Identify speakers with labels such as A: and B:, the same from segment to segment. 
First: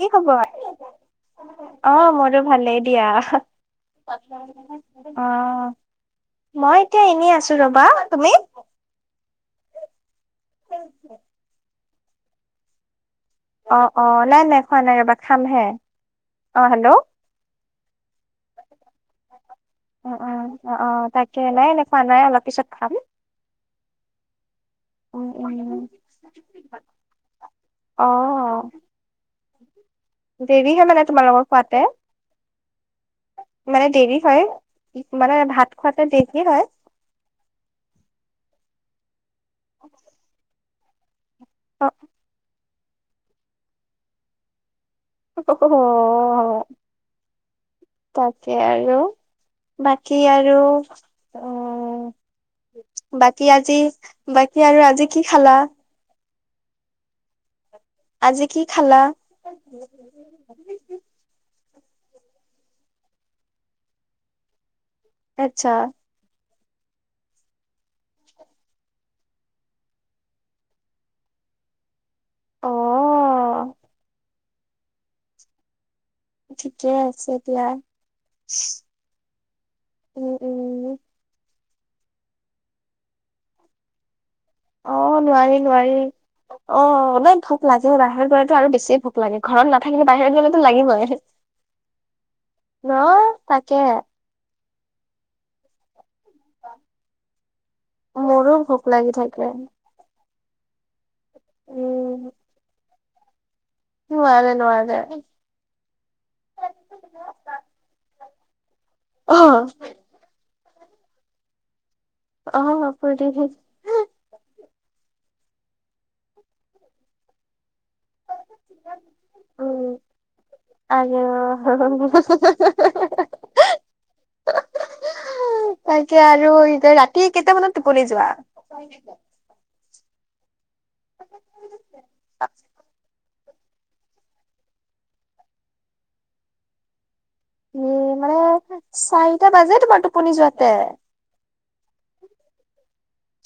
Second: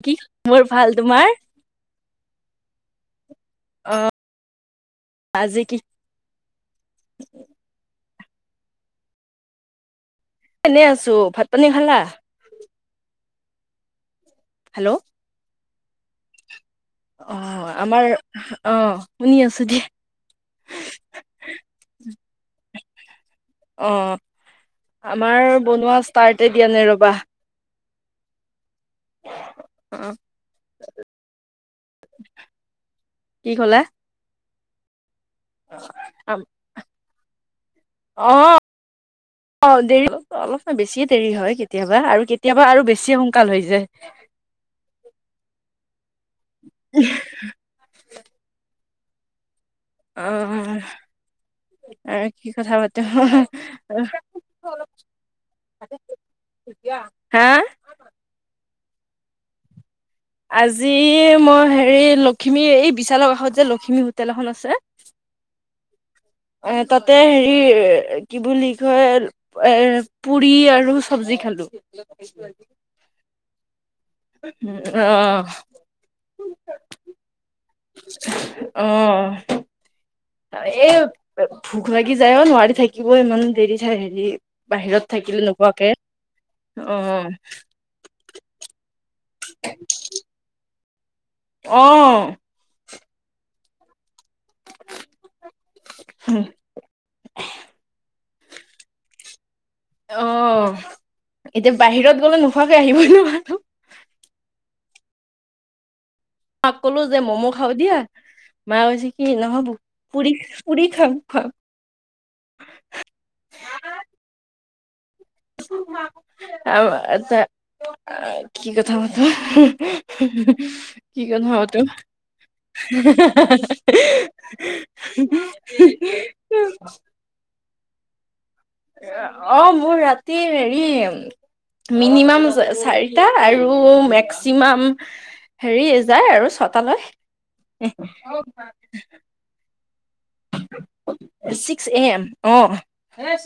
A: কি খবৰ
B: মোৰ ভাল তোমাৰ
A: অ মোৰো ভালেই দিয়া।
B: অ আজি
A: অ',
B: কি
A: মই এতিয়া এনে আছো ৰবা তুমি?
B: এনে আছো ভাত পানী খালা।
A: অ', অ', নাই নাই খোৱা নাই
B: হেল্ল'
A: ৰবা খামহে অ', হেল্ল।
B: অ', আমাৰ অ', শুনি আছো দে
A: অ', অ', অ', অ', তাকে নাই এনেখোৱা নাই অলপ পিছত খাম।
B: অ',
A: উম
B: আমাৰ
A: উম।
B: বনোৱা ষ্টাৰ্টে দিয়া নাই ৰবাহ।
A: অ'।
B: অ
A: দেৰি হয় মানে তোমালোকৰ খোৱাতে
B: কি ক'লা
A: মানে দেৰি হয় মানে ভাত
B: অ
A: খোৱাতে দেৰি হয়?
B: অ দেৰি অলপ বেছিয়ে দেৰি হয়
A: অ'
B: কেতিয়াবা আৰু কেতিয়াবা আৰু বেছি হোন কালৈ যায় -
A: অ অ তাকে আৰু। বাকী
B: অ
A: আৰু অ - উম,
B: আৰু কি কথা পাতো
A: বাকী আজি বাকী আৰু আজি কি খালা?
B: হা?
A: আজি কি খালা? [unintelligible]
B: আজি মই হেৰি লখিমী এই বিশালৰ কাষত যে লখিমী হোটেল এখন আছে -
A: আচ্ছা।
B: এ তাতে হেৰি কি বুলি কয় - এ পুৰি আৰু চবজি খালো।
A: অ
B: উম অ।
A: ঠিকেই আছে দিয়া,
B: অ',
A: উম উম।
B: এ ভোক লাগি যায় অ নোৱাৰি থাকিব ইমান দেৰি চাই হেৰি -
A: অ নোৱাৰি নোৱাৰি অ এনেই ভোগ লাগে - অ বাহিৰত গ'লেতো আৰু বেছি ভোক লাগে ঘৰত নাথাকিলে বাহিৰত গ'লেতো লাগিবই।
B: অ।
A: ন তাকে।
B: হুম।
A: মোৰো ভোক লাগি থাকে।
B: অ এতিয়া বাহিৰত
A: উম
B: গ'লে নোখোৱাকৈ আহিবই নোৱাৰোঁ।
A: নোৱাৰে নোৱাৰে।
B: মাক কলো যে ম'ম খাও দিয়া, মায়ে কৈছে কি
A: অ
B: নহব। পুৰি পুৰি খাম খাম।
A: অ পুৰি ভোজ
B: আও এটা - এ কি কথা পাতো,
A: উম আৰু
B: কি কথা পাতো।
A: [unintelligible]
B: [unintelligible]
A: কি কেইটা মানত টোপনি যোৱা?
B: মোৰ ৰাতি হেৰি মিনিমাম চাৰিটাত। আৰু মেক্সিমাম হেৰি যায় আৰু ছটালৈ। [unintelligible]
A: টা বাজে তোমাৰ টোপনি যোৱাতে?
B: ছিক্স এ এম অ।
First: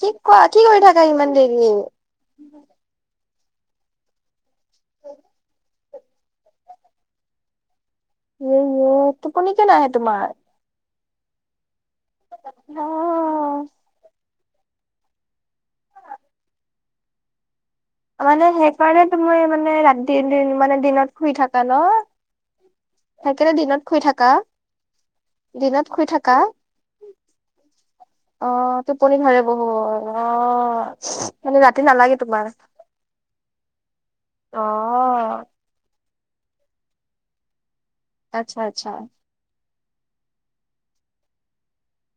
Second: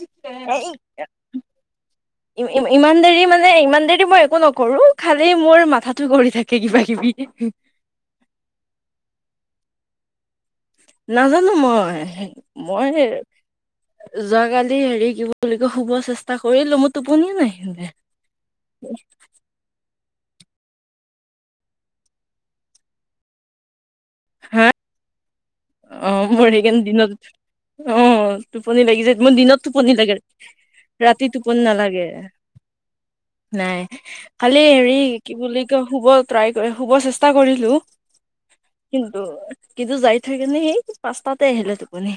A: কি কোৱা কি কৰি থাকা ইমান দেৰি ইয়ে
B: ইম ইম ইমান দেৰি মানে ইমান দেৰি মই একো নকৰোঁ খালি মোৰ মাথাটো ঘুৰি থাকে কিবা কিবি।
A: অ ৱাৰ টোপনি কিয় নাহে তোমাৰ?
B: নাজানোঁ মই,
A: অ
B: মই - যোৱাকালি হেৰি কি বুলি কয় শুব চেষ্টা কৰিলোঁ মই টোপনিয়ে নাহিলে।
A: মানে সেইকাৰণে টো মই মানে ৰাতি মানে দিনত শুই থাকা ন? সেইকাৰণে দিনত - শুই থাকা,
B: হা
A: দিনত
B: অ
A: শুই থাকা?
B: মোৰ সেইকাৰণে দিনত
A: অ
B: লাগি যায়
A: টোপনি
B: মোৰ
A: ধৰে
B: দিনত টোপনি লাগে
A: বহুত, অ
B: ৰাতি টোপনি
A: মানে ৰাতি নালাগে তোমাৰ? [unintelligible]
B: নাই,
A: অ
B: খালি হেৰি কি বুলি কয়, শুব ট্ৰাই কৰি, শুব চেষ্টা কৰিলো
A: আচ্ছা আচ্ছা
B: - কিন্তু, কিন্তু যাই থৈ কিনে সেই পাঁচটাতে আহিলে টোপনি।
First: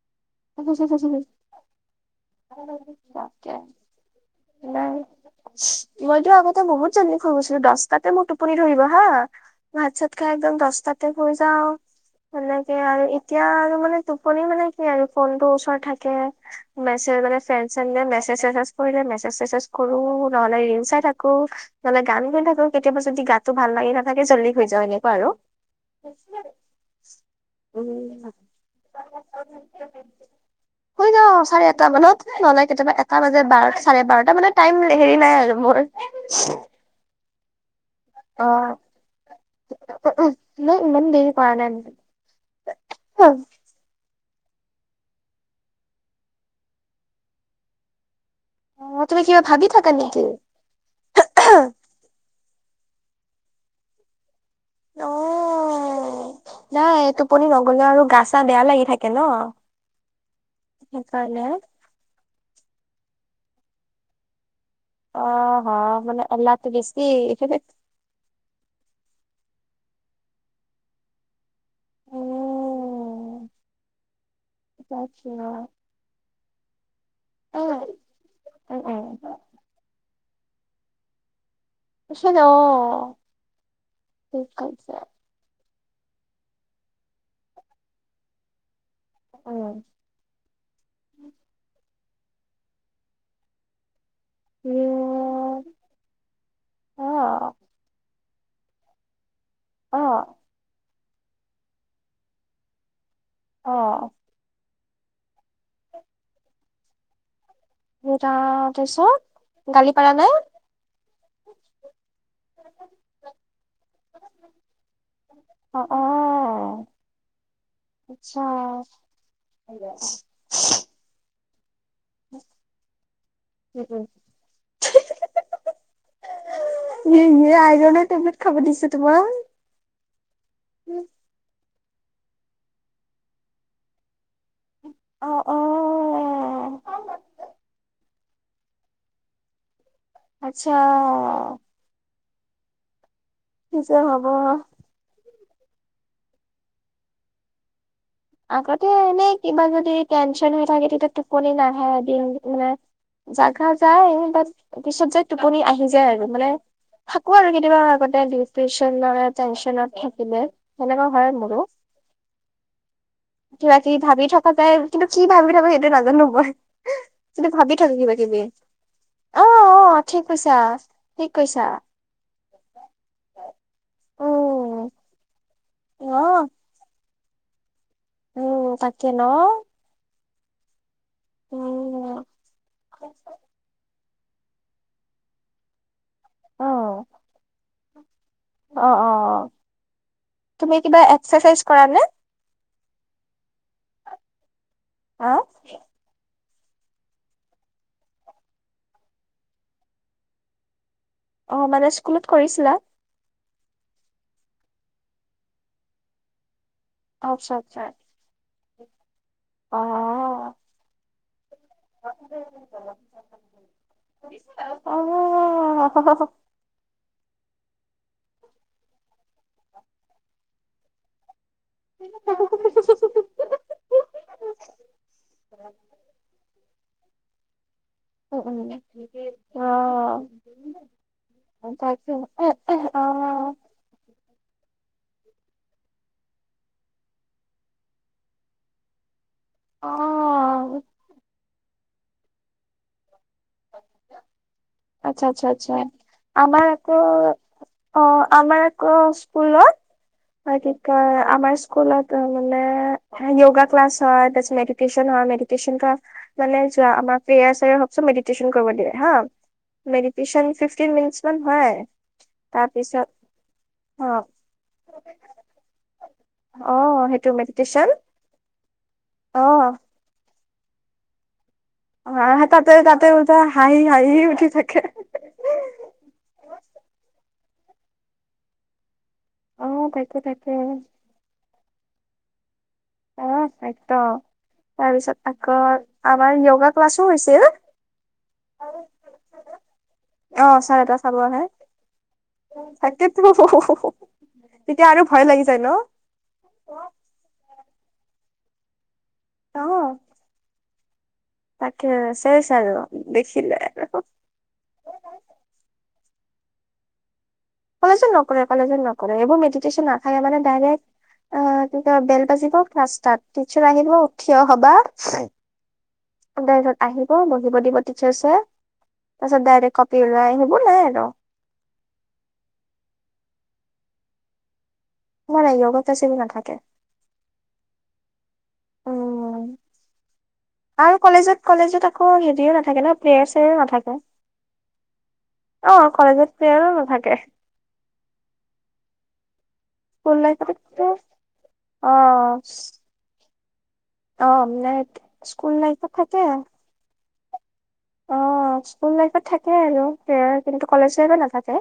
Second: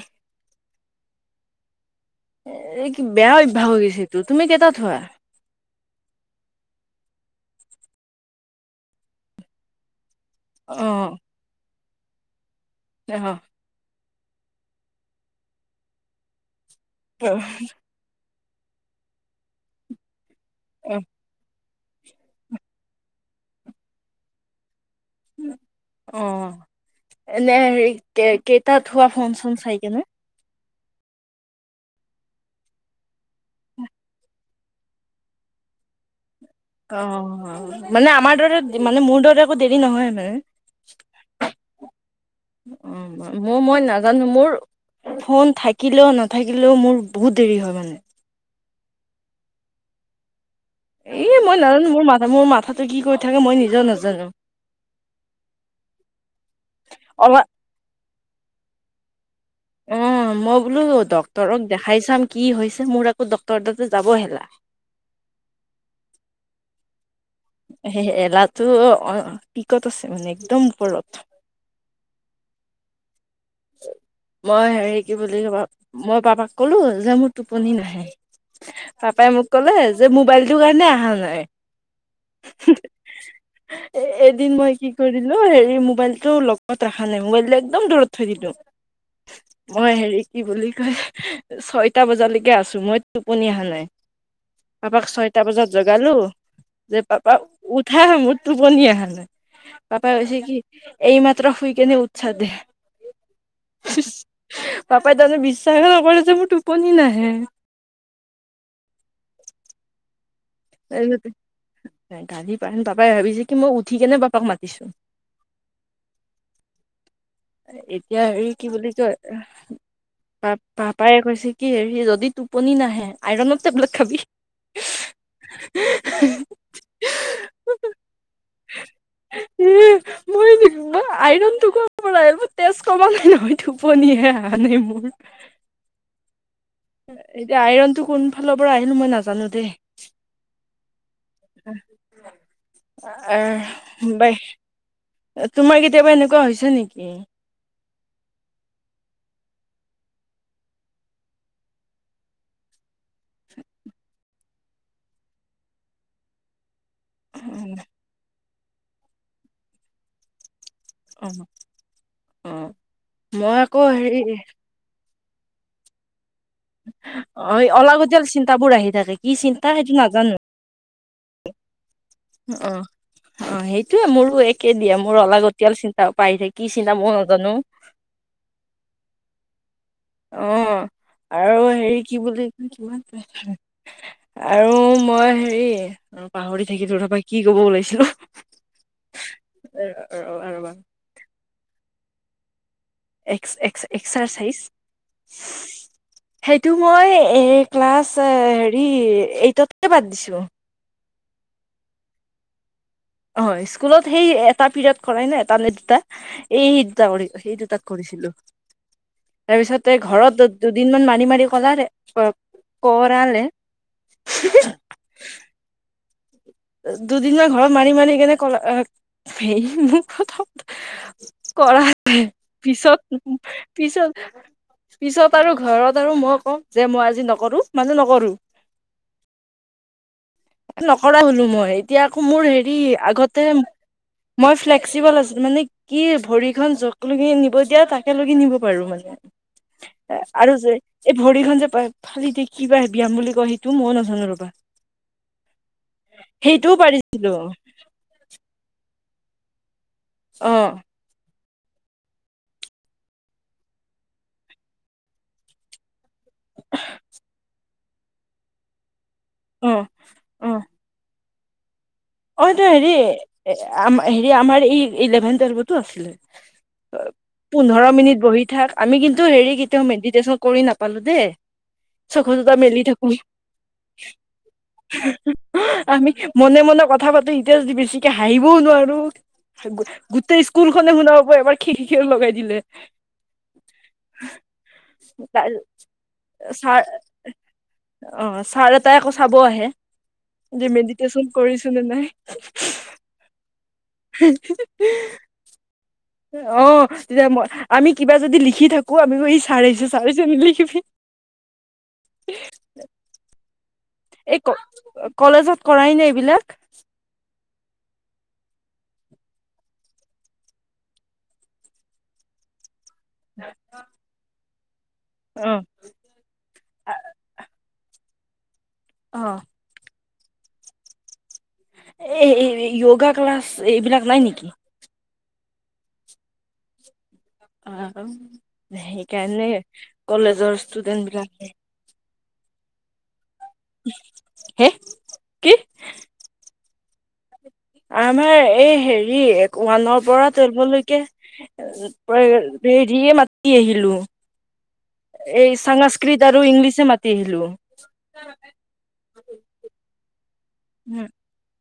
B: এ, কি বেয়া
A: তাকে
B: অভ্যাস হৈ গৈছে এইটো, তুমি কেইটাত
A: নাই
B: শুৱা?
A: মইতো আগতে বহুত জল্দি শুই গৈছিলো, দশটাতে মোৰ টোপনি ধৰিব হা। ভাত চাত খাই একদম
B: অ
A: দশটাতে শুই যাওঁ, সেনেকে আৰু
B: অ
A: এতিয়া আৰু মানে টোপনি মানে কি আৰু ফোনটো ওচৰত থাকে মেছেজ মানে ফ্ৰেন্ড চ্ৰেন্ড মেছেজ কৰিলে, মেছেজ চেছেজ কৰো, নহ'লে ৰিল
B: অ
A: চাই থাক কো নহ'লে গান গাই থাকো, কেতিয়াবা যদি গাতো ভাল লাগি নাথাকে জল্দি শুই যাওঁ এনে।
B: অ', এনে, হেৰি
A: উম।
B: কে-কেইটাত শুৱা ফোন চোন চাইকিনে।
A: [unintelligible] শুই যাওঁ, চাৰে এটা মানত, নহ'লে কেতিয়াবা এটা বাজে বাৰ, চাৰে বাৰটা মানে টাইম, হেৰি নাই আৰু মোৰ। [unintelligible]
B: অ', মানে আমাৰ দৰে, মানে মোৰ দৰে একো দেৰি নহয়
A: অ'
B: মানে।
A: নাই ইমান দেৰি কৰা নাই মানে।
B: অ', মোৰ মই না জানো মোৰ, ফোন থাকিলেও, নাথাকিলেও মোৰ বহুত দেৰি হয় মানে।
A: অ', তুমি কিবা ভাবি থাকা নেকি?
B: এই মই নাজানো, মোৰ মাথা, মোৰ মাথাটো কি কৰি থাকে মই নিজেও নাজানো।
A: অ', নাই
B: অলপ
A: টোপনি নগলে আৰু গা চা বেয়া লাগি থাকে ন'।
B: অ', মই বোলো
A: সেইকাৰণে
B: ডক্তৰক দেখাই চাম কি হৈছে, মোৰ আকৌ ডক্তৰ তাতে যাব এলাহ।
A: অ হ মানে এলাহটো বেছি [unintelligible]
B: [unintelligible] এলাহটো অ' পিকত আছে মানে, একদম ওপৰত।
A: উম,
B: মই হেৰি কি
A: তাকে
B: বুলি কয়, মই পাপাক কলো যে মোৰ টোপনি
A: উম,
B: নাহে।
A: উম,
B: পাপাই
A: উম।
B: মোক কলে যে, মোবাইলটো কাৰণে অহা নাই।
A: পিছত অ',
B: এ এ
A: ঠিক
B: এদিন মই কি
A: কৈছে
B: কৰি দিলো হেৰি, মোবাইলটো লগত ৰখা নাই, মোবাইলটো একদম দূৰত থৈ দিলো।
A: উম।
B: মই হেৰি কি বুলি কয়, ছয়টা বজালৈকে আছো, মই টোপনি অহা নাই। পাপাক ছয়টা বজাত জগালো, যে পাপা
A: অ',
B: উঠা ম টোপনি আহা নাই, পাপাই
A: অ',
B: কৈছে কি, এই মাত্ৰ শুই কেনে উঠিছা দে। চিচ,
A: অ',
B: পাপাই তাৰচত বিশ্বাসেই নকৰে যে, মোৰ টোপনি নাহে।
A: হে ৰাম তাৰছত, গালি পাৰা নাই?
B: [unintelligible] নাই গালি পাৰ পাপাই ভাবিছে কি, মই উঠি কেনে পাপাক মাতিছো।
A: অ', অ'।
B: এতিয়া
A: আচ্ছা।
B: হেৰি কি বুলি কয়, পাপ, পাপ পায়ে কৈছে কি হেৰি যদি টোপনি নাহে, আইৰণৰ টেবলেট খাবি।
A: য়ে য়ে আইৰনৰ টেবলেট খাব দিছে তোমাক?
B: [unintelligible] মই আইৰনটোক [unintelligible] মোৰ তেজ কমা নাই নহয়, টোপনিহে অহা নাই মোৰ।
A: অ', অ',
B: এতিয়া আইৰণটো কোন ফালৰ পৰা আহিল মই নাজানো দেই।
A: আচ্ছা।
B: আহ
A: কি যে হ'ব
B: বাই। তোমাৰ কেতিয়াবা এনেকুৱা হৈছে নেকি?
A: আগতে এনেই কিবা যদি টেনচন হৈ থাকে, তেতিয়া টোপনি নাহে, দিন মানে জাগা যায়, বাট পিছত যাই টোপনি আহি যায় আৰু মানে থাকো আৰু কেতিয়াবা আগতে ডিপ্ৰেচনৰ টেনচনত থাকিলে, সেনেকুৱা হয় মোৰো।
B: অঁ।
A: কিবা কিবি ভাবি থকা যায়, কিন্তু কি ভাবি থাকো সেইটো নাজানো মই। কিন্তু
B: অ
A: ভাবি থাকো
B: অলাগতিয়াল
A: কিবা-কিবি।
B: চিন্তাবোৰ আহি থাকে কি
A: অ
B: চিন্তা সেইটো
A: অ, ঠিক
B: নাজানো
A: কৈছা। ঠিক কৈছা।
B: অ, অ, সেইটোয়ে মোৰো একেই
A: উম
B: দিয়া, মোৰ অলাগতিয়াল চিন্তা সোপা আহি
A: অ',
B: থাকে। কি চিন্তা ম‌ও নাজানো।
A: উম, তাকে ন?
B: অ'আৰু হেৰি কি
A: উম
B: বুলি [unintelligible] আৰু মই হেৰি, পাহৰি থাকিলো
A: অ',
B: ৰ'বা কি ক'ব ওলাইছিলো।
A: অ, অ।
B: ৰবা
A: তুমি কিবা এক্সাচাইজ কৰানে?
B: এক্স-এক্স-এক্সাৰচাইজ?
A: অ,
B: সেইটো মই এ ক্লাছ এ হেৰি, এইটতে বাদ দিছোঁ।
A: অ, মানে স্কুলত কৰিছিলা?
B: অ, স্কুলত সেই এটা পিৰিয়ড কৰাইনে এটা নে দুটা, এই
A: অ,
B: [unintelligible]
A: আচ্ছা,
B: সেই
A: আচ্ছা,
B: দুটাত কৰিছিলোঁ।
A: অ,
B: তাৰপিছতে ঘৰত দু দুদিনমান মাৰি মাৰি কৰালে, ক কৰালে।
A: অ, অহ হ।
B: দুদিনমান ঘৰত মাৰি মাৰি সেইকাৰনে কল অহ হেই মুখত শব্দ কৰালে, পিছত পিছত, পিছত আৰু ঘৰত আৰু মই কওঁ যে, মই আজি নকৰোঁ মানে নকৰোঁ।
A: [unintelligible]
B: নকৰা হ'লো মই, এতিয়া
A: তাকে
B: আকৌ
A: অ,
B: মোৰ হেৰি, আগতে মই ফ্লেক্সিব'ল আছিলোঁ, মানে কি ভৰি খন য'ক লগি নিব দিয়া, তাকে লগি নিব পাৰোঁ মানে।
A: অ,
B: এ, আৰু যে, এই ভৰিখন যে ফালি দিয়ে, কি বা হে ব্যায়াম বুলি কয়, সেইটো মই নাজানো ৰ'বা।
A: আচ্ছা, আচ্ছা, আচ্ছা। আমাৰ
B: সেইটোও
A: আকৌ
B: পাৰিছিলো
A: অ, আমাৰ আকৌ স্কুলত, আ
B: অ
A: কি কয়? আমাৰ স্কু স্কুলত মানে য়োগা ক্লাছ হয়, তাৰপিছত মেডিটেশ্যন হয়, মেডিটেশ্যন ক্লাছ। মানে যোৱা আমাৰ প্ৰেয়াৰ চাৰ অহা পিছত, মেডিটেশ্যন কৰিব দিয়ে হা।
B: অ অ
A: মেডিটেশ্যন ফিফটিন মিনিটছ মান হয়।
B: অ এইটো হেৰি,
A: তাৰপিছত
B: এই আম
A: অ
B: হেৰি আমাৰ এই ইলেভেন টুৱেলভতো আছিলে।
A: অ সেইটো
B: পোন্ধৰ
A: মেডিটেশ্যন
B: মিনিট বহি থাক। আমি কিন্তু,
A: অ
B: হেৰি কেতিয়াও মেডিটেশ্যন কৰি নাপালোঁ দেই।
A: অ
B: চকু দুটা
A: তাতে
B: মেলি
A: তাতে
B: থাকো
A: উলটা হাঁহি হাঁহিয়ে উঠি থাকে।
B: আমি মনে মনে কথা পাতো, এতিয়া যদি বেছিকে হাঁহিবও নোৱাৰোঁ।
A: অ
B: গো
A: তাকে
B: গোটেই
A: তাকে
B: স্কুলখনে শুনা পাব, এবাৰ খিড়িকী য়ে লগাই দিলে।
A: উমহ একদম। তাৰপিছত,
B: ছাৰ
A: আকৌ আমাৰ য়োগা ক্লাছো হৈছিল।
B: অ, ছাৰ এটাই আকৌ চাব আহে।
A: অ,
B: যে
A: ছাৰ এটাই চাব
B: মেডিটেশ্যন
A: আহে।
B: কৰিছো নে নাই
A: তাকে টো, তেতিয়া আৰু ভয় লাগি যায় ন?
B: অ, তেতিয়া মই, আমি কিবা যদি লিখি থাকোঁ, আমি [unintelligible] ছাৰ
A: অ
B: আহিছে, ছাৰ আহিছে নিলিখিবি।
A: তাকে চেচ আৰু দেখিলে।
B: এই ক কলেজত কৰাই নে এইবিলাক?
A: কলেজত নকৰে, কলেজত নকৰে। এইবোৰ মেডিটেশ্যন নাথাকে মানে ডাইৰেক্ট অ, কি কয়, বেল বাজিব ক্লাছ ষ্টাৰ্ট। টিচাৰ আহিব উ, ঠিয় হ'বা
B: অ'।
A: অ', তাৰপাছত আহিব, বহিব দিব টিচাৰছে।
B: অ
A: তাৰপিছত ডাইৰেক্ট কপি ওলাই আহিব, নাই আৰু
B: এই হেৰি য়ো-য়োগা ক্লাছ, এইবিলাক নাই নেকি?
A: নাই, নাই য়োগা ক্লাছ, এইবোৰ নাথাকে।
B: অ', আকৌ।
A: উম
B: সেইকাৰণে কলেজৰ ষ্টো
A: আৰু কলেজত, কলেজত আকৌ হেৰিও নাথাকে ন, প্ৰেয়াৰ চেয়াৰো নাথাকে।
B: হে কি
A: অ', কলেজত প্ৰেয়াৰো নাথাকে।
B: আমাৰ এই হেৰি এক, ওৱানৰ
A: স্কুল
B: পৰা
A: লাইফত
B: টুৱেলভৰলৈকে
A: অ
B: [unintelligible] দেৰিয়ে মাতি আহিলো।
A: অ মানে স্কুল
B: এই
A: লাইফত
B: সংস্কৃত
A: থাকে
B: আৰু ইংলিছে মাতি আহিলো।
A: অ', স্কুল লাইফত থাকে আৰু প্ৰেয়াৰ, কিন্তু কলেজ লাইফত নাথাকে।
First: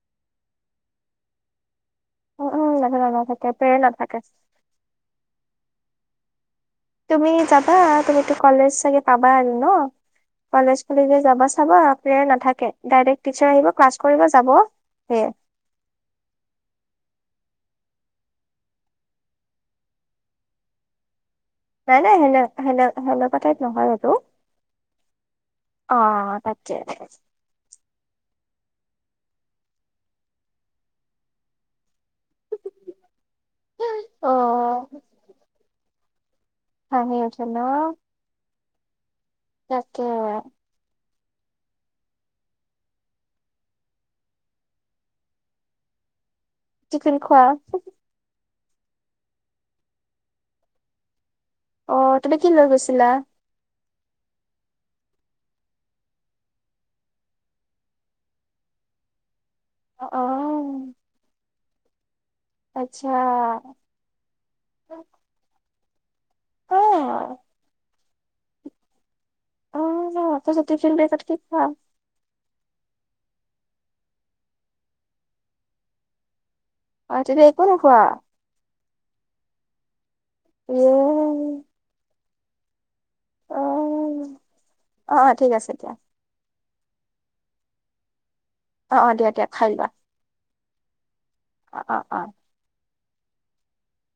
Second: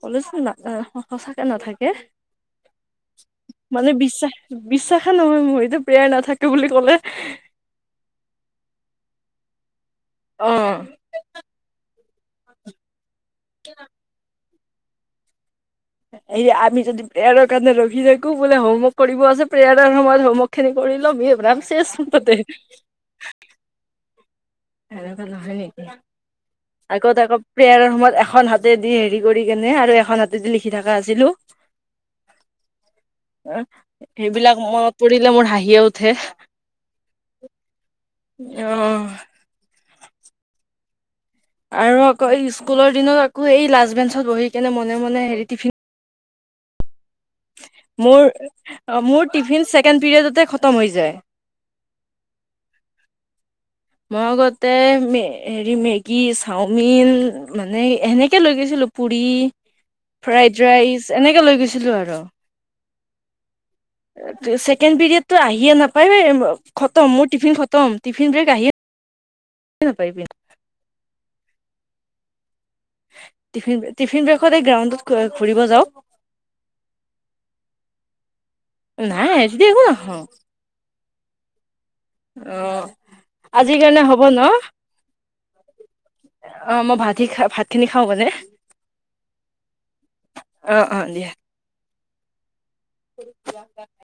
B: কলেজত না অ', স স আ, সঁচাকে নাথাকে।
A: উম, উম, নাথাকে, নাথাকে প্ৰেয়াৰ নাথাকে।
B: বি-বিশ্বাসে নহয় মোৰ, এইটো প্ৰেয়াৰ নাথাকে বুলি ক'লে।
A: তুমি যাবা, তুমিটো কলেজ চাগে পাবা আৰু ন!
B: অ
A: কলেজ খুলিলে যাবাচো চাবা, প্ৰেয়াৰ নাথাকে। ডাইৰেক্ট টিচাৰ আহিব ক্লাছ কৰিব যাব, সেয়াই।
B: এই আমি যদি প্ৰেয়াৰৰ কাৰণে ৰখি থাকো বোলে হোমৱৰ্ক কৰিব আছে, প্ৰেয়াৰৰ সময়ত হোমৱৰ্ক ক খিনি কৰি লম, হে ৰাম। চেচ
A: নাই, নাই,
B: মুঠতে
A: সেনে সেনে সেনেকুৱা টাইপ নহয় হেইটো।
B: সেনেকুৱা নহয় নেকি?
A: অ', তাকে।
B: আগত আকৌ, প্ৰেয়াৰৰ সময়ত এখন হাতেদি হেৰি কৰি কেনে আৰু এখন হাতেদি লিখি থকা আছিলোঁ। এ সেইবিলাক
A: অ',
B: মনত পৰিলে মোৰ হাঁহিয়ে উঠে।
A: হাঁহি উঠে ন?
B: অ'।
A: তাকেহে।
B: আৰু আকৌ এই স্কুলৰ দিনত আকৌ এই লাষ্ট বেঞ্চত বহি কেনে মনে, মনে, হেৰি টিফিন
A: চিকেন খোৱা?
B: মোৰ, মোৰ টিফিন ছেকেণ্ড পিৰিয়ডতে খতম হৈ যায়।
A: অ', তুমি কি লৈ গৈছিলা?
B: মই আগতে মে হেৰি মেগী, চাওমিন মানে সেনেকে লৈ গৈছিলো পুৰি, ফ্ৰাইড
A: অ',
B: ৰাইচ এনেকৈ লৈ গৈছিলোঁ আৰু।
A: আচ্ছা।
B: এ ছেকেণ্ড পিৰিয়ডটো আহিয়ে নাপায় এ, ব খতম, মোৰ
A: অ'।
B: টিফিন খতম। টিফিন ব্ৰেক আহিয়ে নাপায়
A: অ', তেন্তে টিফিন ব্ৰেকত কি খোৱা?
B: টিফিন, টিফিন ব্ৰেকত এই গ্ৰাউণ্ডটোত ঘূ এ, ফুৰিব যাওঁ।
A: অ', তেতিয়া একো নোখোৱা?
B: নাই, তেতিয়া একো নাখাওঁ।
A: উম
B: অ',
A: অ
B: আজি কাৰণে হ'ব ন!
A: অ অ ঠিক আছে দিয়া
B: অ', মই ভাত হি, খা ভাতখিনি খাওঁ মানে।
A: অ', অ', দিয়া, দিয়া, খাই লোৱা।
B: অ', অ', দিয়া।
A: অ', অ', অ'।
B: [unintelligible]